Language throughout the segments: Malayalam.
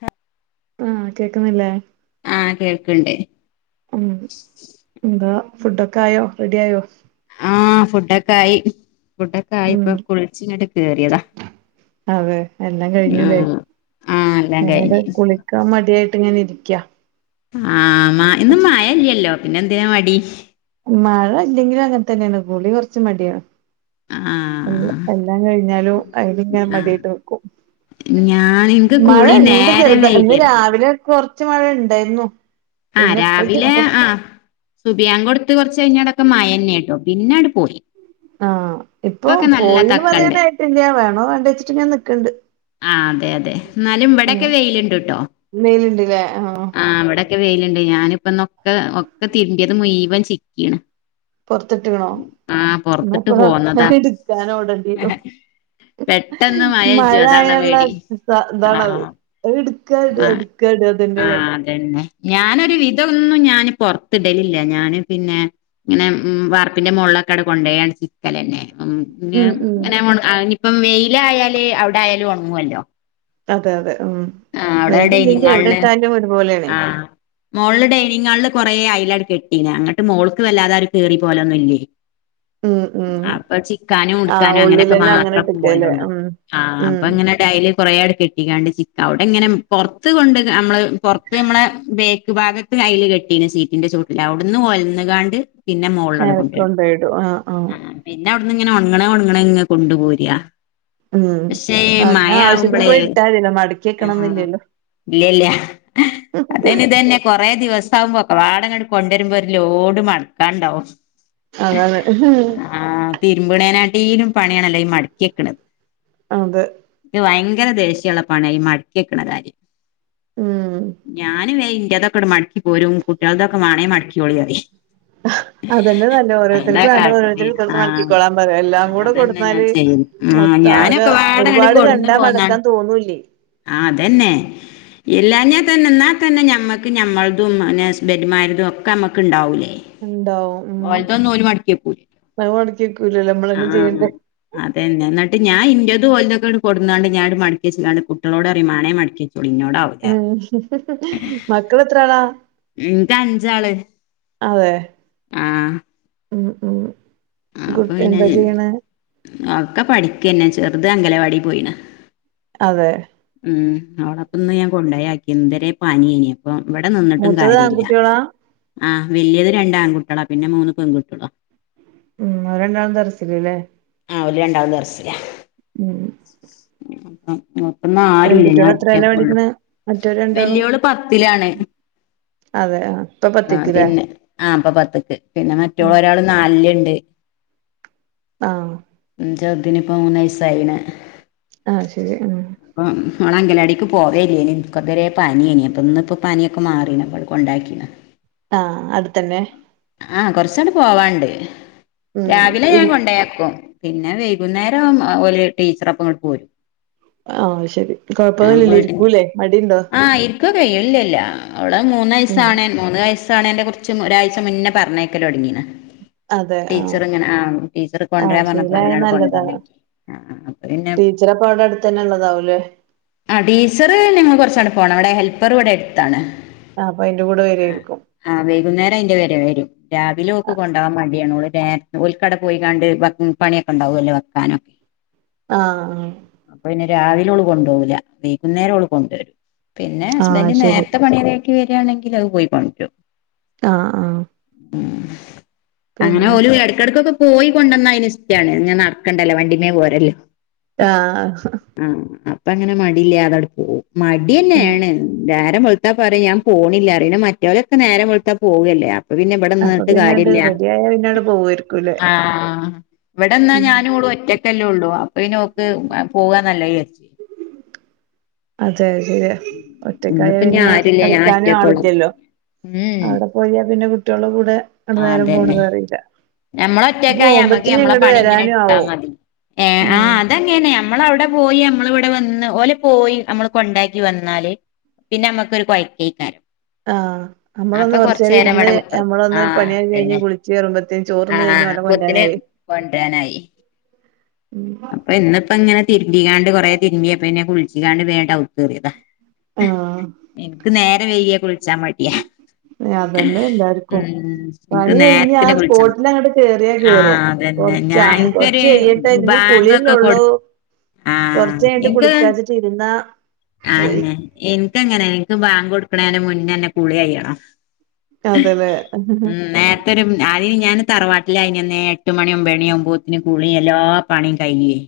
ഹ ആഹ് കേക്കുന്നില്ലേ? ആഹ് കേൾക്ണ്ട്. ഹ്മ്മ് എന്താ ഫുഡോക്കായോ റെഡി ആയോ? ആഹ് ഫുഡൊക്കായി. ഉം ഫുഡൊക്കായിപ്പം കുളിച്ചിങ്ങട്ട് കേറിയതാ അതെ എല്ലാം കഴിഞ്ഞൂല്ലേ ആഹ് ആഹ് എല്ലാം എന്ത് കഴിഞ്ഞ് കുളിക്കാ ക്കാൻ മടിയായിട്ട്ങ്ങനെ ഇര്ക്കാ ആഹ് മ ഇന്ന് മഴല്ലല്ലോ പിന്നെന്തിനാ മടി മഴ ഇല്ലെങ്കിലും അങ്ങൻതന്നെയാണ് കുളി കൊറച്ച് മടിയാ ഹ്മ്മ് ആഹ് എല്ലാ കഴിഞ്ഞാലും അയ്ന്ങ്ങനെ ആഹ് മടിയായ്ട്ട് നിക്കും ഞാൻ ഇൻക്ക് കുളി മഴണ്ട് നേരം ചെറുത ഇന്ന് വൈകരുത് രാവിലെ കൊറച്ച് മഴണ്ടായ്രുന്നു ആഹ് രാവിലെ ആഹ് സുബയാങ്കൊട്ത്ത് കൊറച്ചയ്ഞ്ഞാലൊക്കെ മഴന്നെട്ടോ പിന്നങ്ങട്ട് പോയി ആഹ് ഇപ്പൊക്കെ ഇപ്പം നല്ല പോയിന്ന് തക്കണ്ട് പറയാനായിട്ടില്ല വേണോ വേണ്ടേച്ചിട്ട്ങ്ങനെ നിക്ക്ണ്ട് ആഹ് അതെ, അതെ ഇന്നാലും ഉം ഇവടൊക്കെ വെയില്ണ്ട്ട്ടോ ആഹ് ഇവടെ ക്കെ വെയില്ണ്ട്, ഞാനിപ്പന്നൊക്കെ ഒക്കെ തിരുമ്പിയത് മുഴുവൻ ചിക്കീണ് പൊറത്ത്ട്ട്ക്ണോ? ആഹ് പൊറത്തിട്ട് ഇന്നാപ്പതാ പോന്നതാ ഇട്ക്കാനോടണ്ടീയരും പെട്ടെന്ന് മഴ മഴജും അതാള്ള ആയാൾള്ള പേടി ഇ ഇതാണത്. ആഹ് അത്ട്ക്കാ ഇടാ ഇട് ട്ക്കാടാ ഇതന്നെ പണി. തന്നെ ഞാനൊരു വിധന്നും ഞാന് പൊർത്തിടലില്ല ഞാന് പിന്നെ. ഇങ്ങനെ ഉം വാർപ്പിന്റെ മോൾലക്കടെ കൊണ്ടേയണ് ക്കലന്നെ ഉം ഉം ഉം ങ്ങനെ നിപ്പം വെയ്ലായാല് അവിടായാലും ഒണങ്ങുവല്ലോ അതെ അതെ ഉം ആഹ് അവിടെ ഡൈനിങ് വെയ്ലില്ലെങ്കി എവ്ടെട്ടാലും ഒരുപോലേണെ. മോൾല് ഡൈനിങ് ഹാൾല് കുറേ അയ്ലട് കെട്ടീനാ അങ്ങട്ട് മോൾക്ക് വല്ലാതാരു കേറി പോലൊന്നുല്ലേയ്. ഉം ഉം ചിക്കാനും ആഹ് ഉടുക്കാനും അങ്ങനെയൊക്കെ ഉള്ളിലന്നെ അങ്ങനെ മാത്രം ഇട്ട്ക്കാല്ലേ ഉം ഉം. ട്ടയ്ല് കൊറേട് കെട്ടീക്കാണ്ട് ചി അവിടെ ഇങ്ങനെ പൊർത്ത് കൊണ്ട് നമ്മള് പുറത്ത് നമ്മളെ ബേക്ക് ഭാഗത്ത് ഐല് കെട്ടീന് സീറ്റിന്റെ ചോ ലവ്ട്ന്ന് ഒലന്ന്കാണ്ട് പിന്നെ മോൾളടെ നേരക്ക് കൊണ്ടേയ്ടും. കൊണ്ടോയിടും ആഹ് ആഹ് പിന്നെ അവിടുന്ന്ങ്ങനെ ഒൺങ്ണെ ഒൺങ്ണെ ഇങ് കൊണ്ട് പോരാ. ഉം പക്ഷേ ഈ ആഹ് മയ ആവശ്യത്തിന് ആവുമ്പളേ? [unintelligible] ആഹ് ഇല്ല്യല്ല്യാ അതന്നെ ഇതന്നേ. കൊറേ ദിവസാഉമ്പോ ക്കവാടങ്ങട് കൊണ്ടുവരുമ്പോ ഒരു ലോഡ് മടക്കാണ്ടാവും. അതാണ്. ആഹ് തിരുമ്പണേനാട്ടീലും പണിയാണല്ലോ ഈ മടക്കിയെക് ണത്. അതെ ക് ഭയ്ങ്കര ദേഷ്യള്ളപ്പണയാ ഈ മട്ക്കിയെക്കണ കാര്യം. ഉം ഞാൻ വേയ് ഇന്റതൊക്കട്മട്ക്കി പോരും കുട്ടികൾതൊക്കെ മാണേ മടക്കിയോളീയറി അഹാ അതന്നെ നല്ലത് ഓരോര്ത്തർക് വെണ്ടെ കാട്ടല് ഓരോര്ത്തര്ക് കുത്തിര്ന്ന് ആഹ് മടക്കിക്കൊളാ പറയ് എല്ലാം കൂടെ അതന്നെ ഞാൻ കൊട്ന്നാല്. ചെയ്യല് ആഹ് മൊത്താകെ ഞാനൊക്കെ പാടങ്ങട് ഒരുപാട് കണ്ടാ മടക്കാൻ തോന്നൂല്ലേയ് ആ അതന്നെ. ഇല്ലഞ്ഞാ തന്നെ ഇന്നാ തന്നെ ഞമ്മൾക്ക് നമ്മളതും പിന്നെ ഹസ്ബെന്റെമാരതും ഒക്കെ അമ്മക്ക് ഇണ്ടാവുല്ലേ ഉണ്ടാവും ഉം അഹ്‌ മടക്കി വെക്കൂലല്ലോ നമ്മൾന്നെ ചെയ്യണ്ടേ അതെന്നെ ഇന്നട്ട് ഞാൻ ഇന്റെതും ഓലതുക്കെ കൊണ്ടന്നാണ്ട് ഞാൻ അങ്ങട് മടകിവെച്ചാണ്ട് കുട്ടോളോട് പറയും വേണം മടക്കിവെച്ചോളി എന്നോട് ആവൂല എഹ് ഹെ ഹെ ഹെ മക്കൾ എത്ര ആളാ ഇൻക്ക് അഞ്ചാള് അദെ ആഹ് ഉം ഉം അപ്പൊ കുട്ടി പിന്നെ എന്താ ചെയ്യണെ ഒക്കെ പഠിക്കന്നെ ചെറുത് അംഗലവാടി പോയിണ് അതെ ഉം അവ്ളപ്പൊന്ന് ഞാൻ കൊണ്ട യാക്കി ഇതരെ പാനിയേനി പ്പൊ ഇവിടെ നിന്നിട്ടും മൂത്തത് കാര്യല്ല ആൺകുട്ടികളാ ആഹ് വലിയത് രണ്ട് ആൺകുട്ടളാ പിന്നെ മൂന്ന് പെൺകുട്ടളാ ഉം ഓരണ്ടാളും ദർസിൽ ല്ലെ ആഹ് ഓൽ രണ്ടാളും ദർസ്സിലാ ഉം അ അ അപ്പന്ന ആരുല്ല ഞാൻ പെൺകുട്ടികള് എത്രേലാ ഒറ്റക്കുളളു പഠിക്കണെ മറ്റോര് രണ്ടാളും വല്യോള് പത്തിലാണ് അതെ ആഹ് ആഹ് അതെനെ ആഹ് ഇപ്പൊ പത്ത്ക്ക് പിന്നെ ഉം മറ്റോള് ഒരാള് നാലിൽണ്ട് ആഹ് ന്റെതിന് ഇപ്പം മൂന്ന് വയസായി ണ് ആഹ് ശരി ആഹ് അപ്പം ഓള് അങ്കനവാടിക്ക് പോവേനി ഇനിക്ക ഇത് വരെ പനിയേനിം അപ്പൊ ഇന്ന്പ്പ പനിയൊക്കെ മാറീന് പ്പൊങ്ങട്കൊണ്ടാക്കീ ആഹ് അടുത്തന്നെ ആഹ് കൊറച്ചങ്ങട് പോവാണ്ട് രാവിലെ ഉം ഞാൻ കൊണ്ടോയാക്കും പിന്നെ വൈകുന്നേരം ഓല് ടീച്ചറൊപ്പം ഇങ്ങട് പോരും ആഹ് ശെരി കൊഴപ്പൊന്നുല്ലല്ലോ ഇരിക്കൂലേ മടീണ്ടോ [unintelligible] ഇല്ലില്ല അവൾ മൂന്ന് വയസ്സാണേ മൂന്ന് വയസ്സാണേൻ്റെ കുറച്ച് ഒരാഴ് ച്ചമുന്നേ പറഞ്ഞയക്കല് തുടങ്ങീന് അതെ ആഹ് ടീച്ചറിങ്ങനെ ആഹ് ടീച്ചർ ആഹ് കൊണ്ട്വരാൻ പറഞ്ഞപ്പ ശീലായ അങ്ങനെ ങ്ങട്ട് കൊണ്ടോയി നല്ലതാണ് ആഹ് ആഹ് ആഹ് ടീച്ചറപ്പ അവിടെ അടുത്ത് തന്നെ ള്ളതാവൂല്ലേ ആഹ് ടീച്ചറ് ഞങ്ങള് കുറച്ച് അടുപ്പാണ് അവിടെ ഹെൽപ്പറും ഇവിടെ അടുത്താണ് ആഹ് അപ്പൊ അയിന്റെ കൂടെ വര്വാരിക്കും ആഹ് വൈകുന്നേരം അയ്ന്റെ വരെ വരും രാവിലെ ഓക്ക് ആഹ് കൊണ്ടോവാൻ മടിയാണ് ഓല് നേർ ഓൽക്കവ്ടെ പോയികാണ്ട് പണിയൊക്കെ ഉണ്ടാവുല്ലോ വെക്കാനൊക്കെ ആഹ് അപ്പൊ പിന്നെ രാവിലെ ഓള് കൊണ്ടോവൂല വൈകുന്നേരം ഓള് കൊണ്ടരും പിന്നെ ആഹ് ഹസ്ബൻഡ് ശരി നേരത്തെ പണിയൊതുക്കി വരാണെങ്കിൽ അത് പോയി കൊണ്ടരും ആഹ് ആഹ് ഉം അങ്ങനെ പിന്നെ ഓല് എടക്കെടക്കൊക്കെ പോയി കൊണ്ടന്നാ അയ്ന് ഇഷ്ട്ടാണ് ങ്ങനെ നടക്കണ്ടല്ലോ വണ്ടീമേപോരല്ലോ ആഹ് ആഹ് അപ്പൊ അങ്ങനെ മടിയില്ലാതെ അങ്ങട് പോവും മട്യന്നെ ഉം ആണ് നേരം വെളുത്താ പറയും ഞാൻ പോണില്ല പിന്നെ മറ്റവരൊക്കെ നേരം വെളുത്താ പോകുവല്ലേ. അപ്പൊ പിന്നെ ഇവിടെ അപ്പൊ നിന്നിട്ട് പിന്നണ്ട് കാര്യല്ല റെഡി ആയ പിന്നണ്ട് പോവായിരിക്കൂല്ലേ ആഹ് ഇവിടെന്നാ ഉം ഞാനും ഓളും ഒറ്റക് ക്കല്ലേ ഉള്ളൂ അപ്പൊ പിന്നെ ഓക്ക് പോകാ നല്ല വിചാരിച്ച് അതെ ശരിയാ ഒറ്റക്കായാ ഇന്നിപ്പോ ഇഞ്ഞി പിന്നെ ആരുല്ല ഞാൻ കളിക്കാനും ഒറ്റക്കൊള്ളൂ ആളില്ലല്ലോ ഉം അവിടെ പോയ പിന്നെ കുട്ടികളുടെ കൂടെ അന്ന് നേരം അതന്നെ പോണതറിയില്ല ഞമ്മള ഒറ്റക്കായ പോവുമ്പത്തിന് ഇങ്ങട് വരാനും ആവും ഏഹ് ആ ഉം അതങ്ങനെയാ അമ്മളവിടെ പോയി അമ്മളിവിടെ വന്ന് ഓല് പോയി അമ്മള് കൊണ്ടാക്കി വന്നാല് പിന്നെ അമ്മക്ക് ഒരു കൊയക്കേക്കാരം ആഹ് അപ്പ നമ്മളൊന്ന് കൊറച്ച് കൊറച്ചേരം നേരം ഇവട ഉത്തർക്കും ആഹ് തന്നെ ഉച്ചയറുമ്പത്തേ ചോ ആഹ് അപ്പോത്തിന് കൊണ്ടോനായി പ്പ ഇന്നിപ്പ അങ്ങനെ തിരുമ്പിയാണ്ട് കൊറേ തിരുമിയ പിന്നെ കുളിച്ചിക്കാണ്ട് വേണ്ട അവു കേറിയതാ ആഹ് എനിക്ക് നേര വൈകിയ കുളിച്ചാ മടിയാ അതന്നെ എല്ലാർക്കും ഉം എനിക്ക് പണി കഴിഞ്ഞാ ആ നേരത്തിന് സ്പോ കുളിച്ചണം ലങ്ങോട്ട് കേറിയാ ആ കേറും അതന്നെ കൊറച്ച് ആ ഞാൻ എനിക്കൊരു കൊറച്ച് കയിയട്ടെ ഇനി ബാങ്ക് കുളില്ലേ ഒക്കെ ഒള്ളൂ കൊടു ആ കൊറച്ച് കഴിഞ്ഞിട്ട് കുളിക്കാന്ന് വെച്ചിട്ട് ഇരുന്നാ പോയി ആന്നെ എനിക്ക് അങ്ങനെ എനിക്ക് ബാങ്ക് കൊടുക്കണേന് മുന്നേന്നെ കുളികയ്യണം അതെല്ലേ തരും അയിന് ഞാൻ തറവാട്ടില് ആയിനന്നെ എട്ട് മണി ഒമ്പത് മണിയാമ്പോത്ത്ന് കുളീം എല്ലാ പണീം കയിഞ്ഞിലേ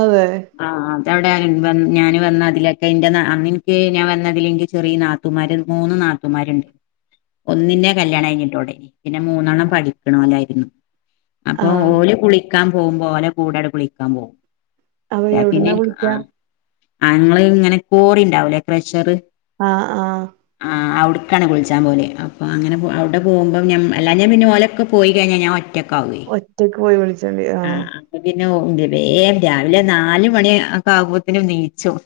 അതെ ആഹ് അത് അവിടെ വന്ന ഞാൻ വന്ന അതില് ഒക്കെ എന്റെ നാ അന്ന് എനിക്ക് ഞാൻ വന്നതില് എന്റെ ചെറിയ നാ ത്തൂമാര് മൂന്ന് നാത്തുമാരുണ്ട് ഒന്നിന്റെ കല്യാണം കഴിഞ്ഞിട്ടോടെ പിന്നെ മൂന്നെണ്ണം പഠിക്കണ ഓലായിരിന്നു അപ്പൊ ആഹ് ഓല് കുളിക്കാൻ പോകുമ്പോ ഓല കൂടെ അട് കുളിക്കാൻ പോകും അപ്പൊ യാ പിന്നെ എവിടുന്നാ ഇക്ക് ആ വിളിക്കാ അങ്ങള് ഇങ്ങനെ കോറി ഇണ്ടാവൂലെ ട്രഷർ ആ ആ ആ അവിടുക്ക് ആണേ കുളിച്ചാൻ പോകല് അപ്പ അങ്ങനെ പൊ അവിടെ പോകുമ്പ ഞമ്മ എല്ലാഞ്ഞാ പിന്നെ ഓല് ഒക്കെ പോയി കഴിഞ്ഞാൽ ഞാൻ ഒറ്റ ഒറ്റയ്ക്കാവുവേ ഒറ്റയ്ക്ക് പോയി വിളിച്ചോണ്ട് വരാ ആ അപ്പ പിന്നെേ ഒ വേ രാവിലെ നാല് മണി ഒക്കെ ആകുമ്പത്തിനും നീച്ചും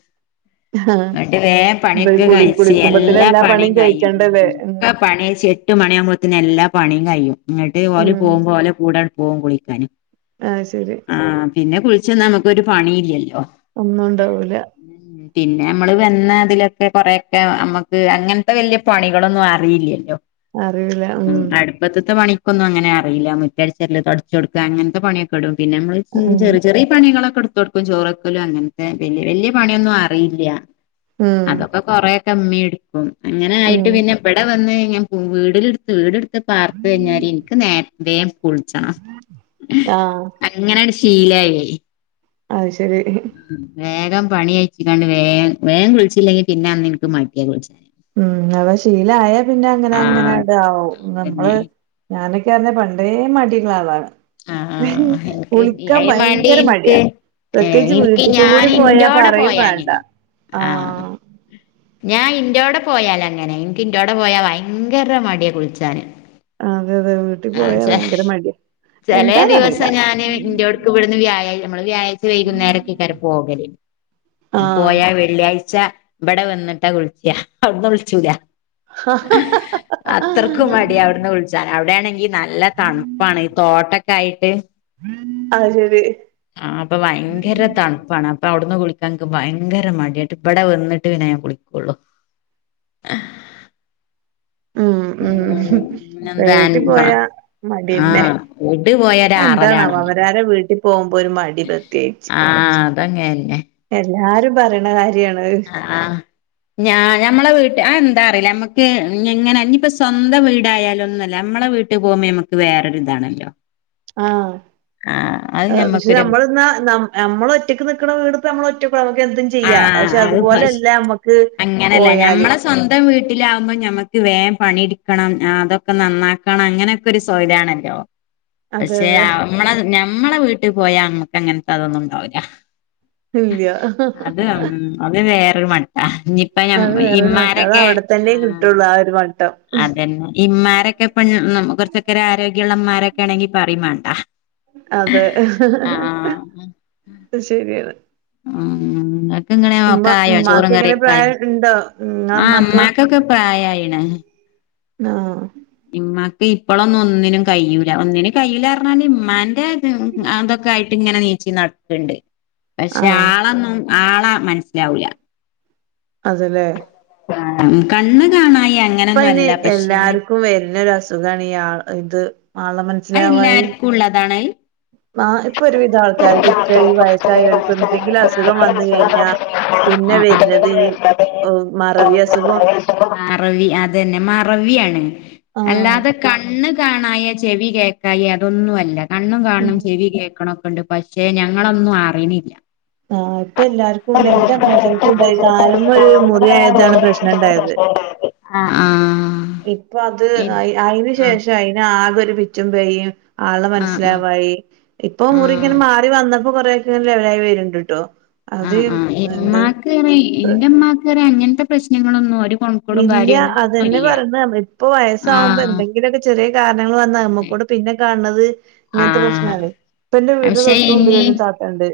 ആഹ് എന്നിട്ട് വേഗം പണി ഇത് ഒക്കെ കുളി കഴിച്ച് കുളിക്കുമ്പത്തിന് എല്ലാ പണിയും കഴിയും ഉം കഴിക്കണ്ടല്ലേ ഉം കാ പണി കയിച്ച് എട്ട് മണി ആവുമ്പത്തേന് എല്ലാ പണിയും കൈയും എന്നിട്ട് ഓല് ഉം പോകുമ്പോ ഓല കൂടെ പോകും കുളിക്കാന് അത് ശരി ആഹ് പിന്നെ കുളിച്ചി വന്നാ നമുക്ക് ഒരു പണി ഇല്ലല്ലോ ഒന്നും ഉണ്ടാവൂല പിന്നെ അമ്മള് വന്ന അതില് ഒക്കെ കൊറെയൊക്കെ അമ്മക്ക് അങ്ങനത്തെ വലിയ പണികള് ഒന്നും അറിയില്ലല്ലോ ഉം അടുപ്പത്ത്ത്തെ പണി ഇക്ക് ഒന്നും അങ്ങനെ അറിയില്ല മുറ്റടിച്ചരിൽ തൊടച്ച് കൊടുക്ക അങ്ങനെ പണി ഒക്കെ ഇടും പിന്നെ അമ്മള് ഉം ചെിയ ചെറിയ പണികള് ഒക്കെ എടു ഇപ്പപ്പം ചോറാക്കല് അങ്ങനത്തെ വെല്യ വെല്യ പണി ഒന്നും അറിയില്ല ഉം അത് ഒക്കെ കൊറെഒക്കെ ഇമ്മി എടുക്കും അങ്ങനെ ഉം ആയിട്ട് പിന്നെ ഇവടെ വന്ന് ഞാൻ വീടില് എടുത്ത് വീട് എട് ക്ക് പാർത്ത് കഴിഞ്ഞാലി എനിക്ക് നേരത്തേ കുളിച്ചണം ആഹ് അങ്ങനെട് ശീലായി അത് ശരി ഉം വേഗം പണി അയിച്ചി കൊണ്ട് വേഗ വേഗം കുളിച്ചി ഇല്ലെങ്കി പിന്നെ അന്ന് എനിക്ക് മടിയ കുളിച്ചാന് ഉം അപ്പ ശീലായ പിന്നെ അങ്ങനെ അങ്ങനെ ആഹ് ഇതാവോ നമ്മള് അതന്നെ ഞാന് ഒക്കെ അറിഞ്ഞ പണ്ടേ മടി ഇള്ള ആള് ആണ് ആഹ് ആഹ് എനിക്ക് കുളിക്കാൻ അയിന് മാണ്ടി ഭയങ്കര എനിക്ക് മടിയാ ഏഹ് പ്രത്യേകിച്ച് എനിക്ക് വീട്ടിക്ക് ഞാൻ കൂടി പോയാ ഇന്റോടെ പറയും പോയാ വേണ്ട അങ്ങനെ ആഹ് ഞാൻ ഇന്റോടെ പോയാല് അങ്ങനെ എനിക്ക് ഇന്റോടെ പോയാ ഭയങ്കര മടി കുളിച്ചാന് അതെ അതെ വീട്ടിൽ ആഹ് പോയാ ചെ ഭയങ്കര മടിയ ചെലേ എന്താന്ന് അറിയില്ല ദിവസം ഞാന് ഇന്റോട് ഇടു ഇവിടുന്ന് വ്യാ നമ്മള് വ്യാഴ്ച വൈകുന്നേരം ഒക്കെ അങ്ങാട്ട് പോകല് ആഹ് പോയാല് വെ വെള്ളിയാഴ്ച ഇവിടെ വന്നിട്ടാ കുളിക്ക അവിടുന്ന് കുളിച്ചൂല അത്രക്കും മടി അവിടുന്ന് കുളി ച്ച അവിടെ എണെങ്കി നല്ല തണുപ്പാണ് ഈ തോട്ടം ഒക്കെ ആയിട്ട് ഉ അത് ശരി ആഹ അപ്പൊ ഭയങ്കര തണുപ്പാണ് അപ്പൊ അവിടുന്ന് കുളിക്കാൻ എനിക്ക് ഭയങ്കര മടിയായിട്ട് ഇവിടെ വന്നിട്ട് പിന്നെ ഞാൻ കുളിക്ക കൊള്ളു ഉം ഉം ഉ എന്താ വീട്ടിൽ പോയ മടിന്നെ ആഹ് വീട്ട് പോയൊരു എന്താണാവോ അവ ആറലാണല്ലോ വേറെ വീട്ടിൽ പോകുമ്പോൾ ഒരു മ ആഹ് അത് അങ്ങനെന്നെ എല്ലാരും പറയണ കാര്യാണത് ആഹ് ഞാ ഞമ്മെ വീട്ട ആ എന്താ അറിയില്ല നമ്മുക്ക് എങ്ങനെ ഇനിയിപ്പ സ്വന്തം വീടായാല് ഒന്നും ഇല്ല നമ്മളെ വീട്ട ട്ട് പോകുമ്പോ നമുക്ക് വേറൊ ഒരിതാണല്ലോ ആഹ് അത് ഹ് പക്ഷെ ഞമ്മക്കൊരു നമ്മൾന്നാ നമ്മ നമ്മൾ ഒറ്റയ്ക്ക് നിക്ക്ണ വീടുത്തെ നമ്മളെ ഒറ്റക്ക് എന്തും ചെ യ്യാ ആഹ് പക്ഷെ അത് ഫസ് അതുപോലെല്ല നമ്മക്ക് അങ്ങനല്ല പോയാല്. ഞമ്മളെ സ്വന്തം വീട്ടിലാകുമ്പോൾ ഞമ്മക്ക് വേം പണിട്ക്കണം അതൊക്കെ നന്നാക്കണം അങ്ങനെ ഒരു സൊഹലാണല്ലോ അതെ പക്ഷെ അതെ നമ്മള ഞമ്മളെ വീട്ട് പോയാ നമ്മക്ക് അങ്ങൻത്തെ അതൊന്നും ഉണ്ടാവില്ല. ഇല്ല്യ അത് ഉം അത് വേറൊരു മട്ട ഇഞ്ഞിപ്പ ഞം ഇമ്മാരക്കെ തന്റെ കിട്ടള്ളു ആഹ് ഒരു മട്ടം അതന്നെ ഇമ്മാരക്കെ ഇപ്പഞ്ഞ് ന്നം കൊർച്ചക്കെരു ആരോഗ്യള്ള മ്മാരക്കെ ആണെങ്കിൽ പറിം മാണ്ട. അതെ ശരിയാണ് ഉം ഇങ്ങക്ക് ഇങ്ങനെ ഒക്കെ ഉമ്മ ആയോ ചോറും ഉമ്മാക്ക് കറി? എങ്ങനെ പ്രായം ഇണ്ടോ? ഉം ആഹ് ഇമ്മാക്കൊക്കെ പ്രായായിണ്. ആഹ് ഇമ്മാക്ക് ഇപ്പളൊന്നും ഒന്നിനും കയ്യൂല ഒന്നിനും കയ്യൂലർഞ്ഞാല് ഇമ്മാന്റെ ത് അതൊക്കെ ആയിട്ട് ഇങ്ങനെ നീച്ചി നട്ക്ക്ണ്ട്. ആഹ് പക്ഷെ ആഹ് ആളന്നും ആളാ മനസ്സിലാവുല. അതല്ലേ [unintelligible] കണ്ണ് കാണായ ഇപ്പ അയിന് എല്ലാർക്കും വര്നരു അസുഖാണ് ഈ ആഹ് ഇത് ആളമ അഹ് എല്ലാർക്കും ഉള്ളതാണഹ്? ആഹ് ഇപ്പൊ ഒരു വിധം ആൾക്കാർക്ക് ഒക്കെ ഈ വയസ്സായോൽക്ക് എന്തെങ്കിലും അസുഖം വന്ന് കഴിഞ്ഞാ പിന്നെ അത് വര്നത് ഈ ഹോ മറവി അസുഖം മറവി അതന്നെ മറവിയാണ് ആഹ് അല്ലാതെ കണ്ണ് കാണായ ചെവി കേക്കായി അതൊന്നും അല്ല കണ്ണും കാണണം ചെവി കേൾക്കണം ണ്ട് പക്ഷെ ഞങ്ങളൊന്നും അറിണില്ല. ആഹ് ഇപ്പൊ എല്ലാർക്കും ഉണ്ട് എന്റെ അമ്മോസൻക്കും ഉണ്ടായി കാല്മ്മെ ഒരു മുറിയായതാണ് പ്രശ്നം [unintelligible] [unintelligible] ആഹ് ഇപ്പ അത് എ- അയി അയിന് ആഹ് ശേഷം അയിന് ആകെ ഒരു പിച്ചും പെയിം ആളെ ആഹ് ആഹ് മനസ്സിലാവായി ഇപ്പൊ മുറി ഇങ്ങനെ ആഹ് മാറി വന്നപ്പോ കൊറെ ഒക്കെ ലവലായി വര്ണ്ട് ട്ടോ. അത് ആഹ് ആഹ് എന്ത് ഇമ്മാക്ക്റി ഇന്റെമ്മാക്കറ്യ അങ്ങൻത്തെ പ്രശ്നങ്ങളൊന്നും ഒര് ഇല്ല അതന്നെ പർന്നേ ഇപ്പൊ വയസ്സാകുമ്പോ ആഹ് എന്തെങ്കിലുക്കെ ചെറിയ കാരണങ്ങൾ വന്നാ അതന്നെ നമ്മക്കൂടെ പിന്നെ കാണ്ണത് ഇങ്ങൻത്തെ ആഹ് പ്രശ്നാണ് ഇപ്പ എന്റെ വീട് പക്ഷെ തൊട്ട് മുമ്പിലൊ ഇനി ഒരു താത്തണ്ട്.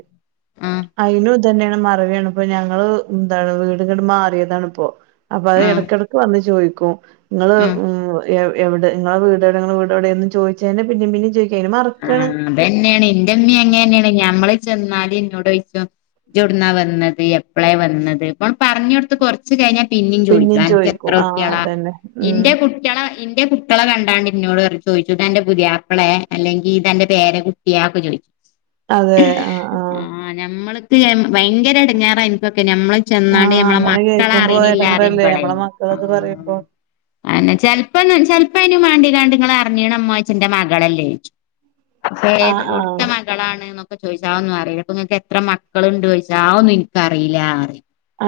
ആഹ് അയിനും ഇതന്നേണ് മറവിയാണ് ഇപ്പം ഞങ്ങള് എന്താണ് വീട്ങ്ങട്ട് മാറിയതാണ് പ്പോ. അപ്പ അഹ് ആഹ് എടക്കടക്ക് വന്ന് ചോദിക്കും ഇങ്ങള് ആഹ് ഉം എവ് എവിടെ ഇങ്ങളെ വീട് എഒടെ ഇങ്ങളെ വീടെ ഒടെ എന്നും ചോയിച്ചെന്നെ പിന്നിം പിന്നിം ചോയിക്കും അയിന് മറക്കാണ്. അതന്നെണ് ഇന്റെമ്മീ അങ്ങന്നേണ് ഞമ്മൾ ചെന്നാല് ഇന്നോട്ഴ്ച്ചും ഇജ്ഒട്ന്നാ വന്നത് എപ്പളേ വന്നത് ഇപ്പം പർഞ്ഞ് കൊടുത്ത് കൊ ച്ച് കഴിഞ്ഞാ പിന്നിം പിന്നേം ചോയിക്കും അൻക്ക് എത്ര ചോദിക്കും ആ കുട്ട്യളാ അതന്നെ ഉം ഇന്റെ കു ട്ട്യളെ ഇന്റെ കുട്ട്യളെ കണ്ടാണ്ട് ഇന്നോട് പറിം ചോയിച്ചു ഇതന്റെ പുതിയാപ്പളെ. എല്ലെങ്കി ഇതന്റെ പേരെ കുട്ട്യ അഹക്കെ ചോയിച്ചു. അതെ ആഹ് ആഹ് ഞമ്മൾക്ക് ഭയങ്കര എടങ്ങാറ എനിക്കൊക്കെ നമ്മള് ആ ചെന്നാണ്ട് നമ്മളെ അങ്ങനെ മക്കള കേൾക്കുമ്പോ അറനില്ല എടങ്ങേറല്ലേ അറട നമ്മളെ മക്കളത് പറയുമ്പോ അന്നേ ചെൽപ്പോ ചെൽപ്പോ അയ്നുവാണ്ടിനിങ്ങള് അറിഞ്ഞിക്ക്ണമ്മായ്ചാണ്ട് ന്റെ മകളല്ലേ ആ ഏത് ആ എവുടുത്തെ മാ ക്കളാണ്ക്കെ ചോദിച്ചാ ഒന്നും അറിയില്ല അപ്പൊ നിങ്ങൾക്ക് എത്ര മക്കളുണ്ട് ചോദിച്ചാ അതൊന്നും എനിക്കറിയില്ല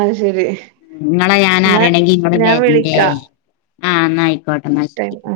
അത് ശരി നിങ്ങളെ ഞാൻ എന്നാ അറിയണെങ്കി ഇങ്ങള് ഞാൻ വരണ്ടേ വിളിക്കാ ആഹ് നാ ആയിക്കോട്ടെ ടൈം ന്നാശെരി ആ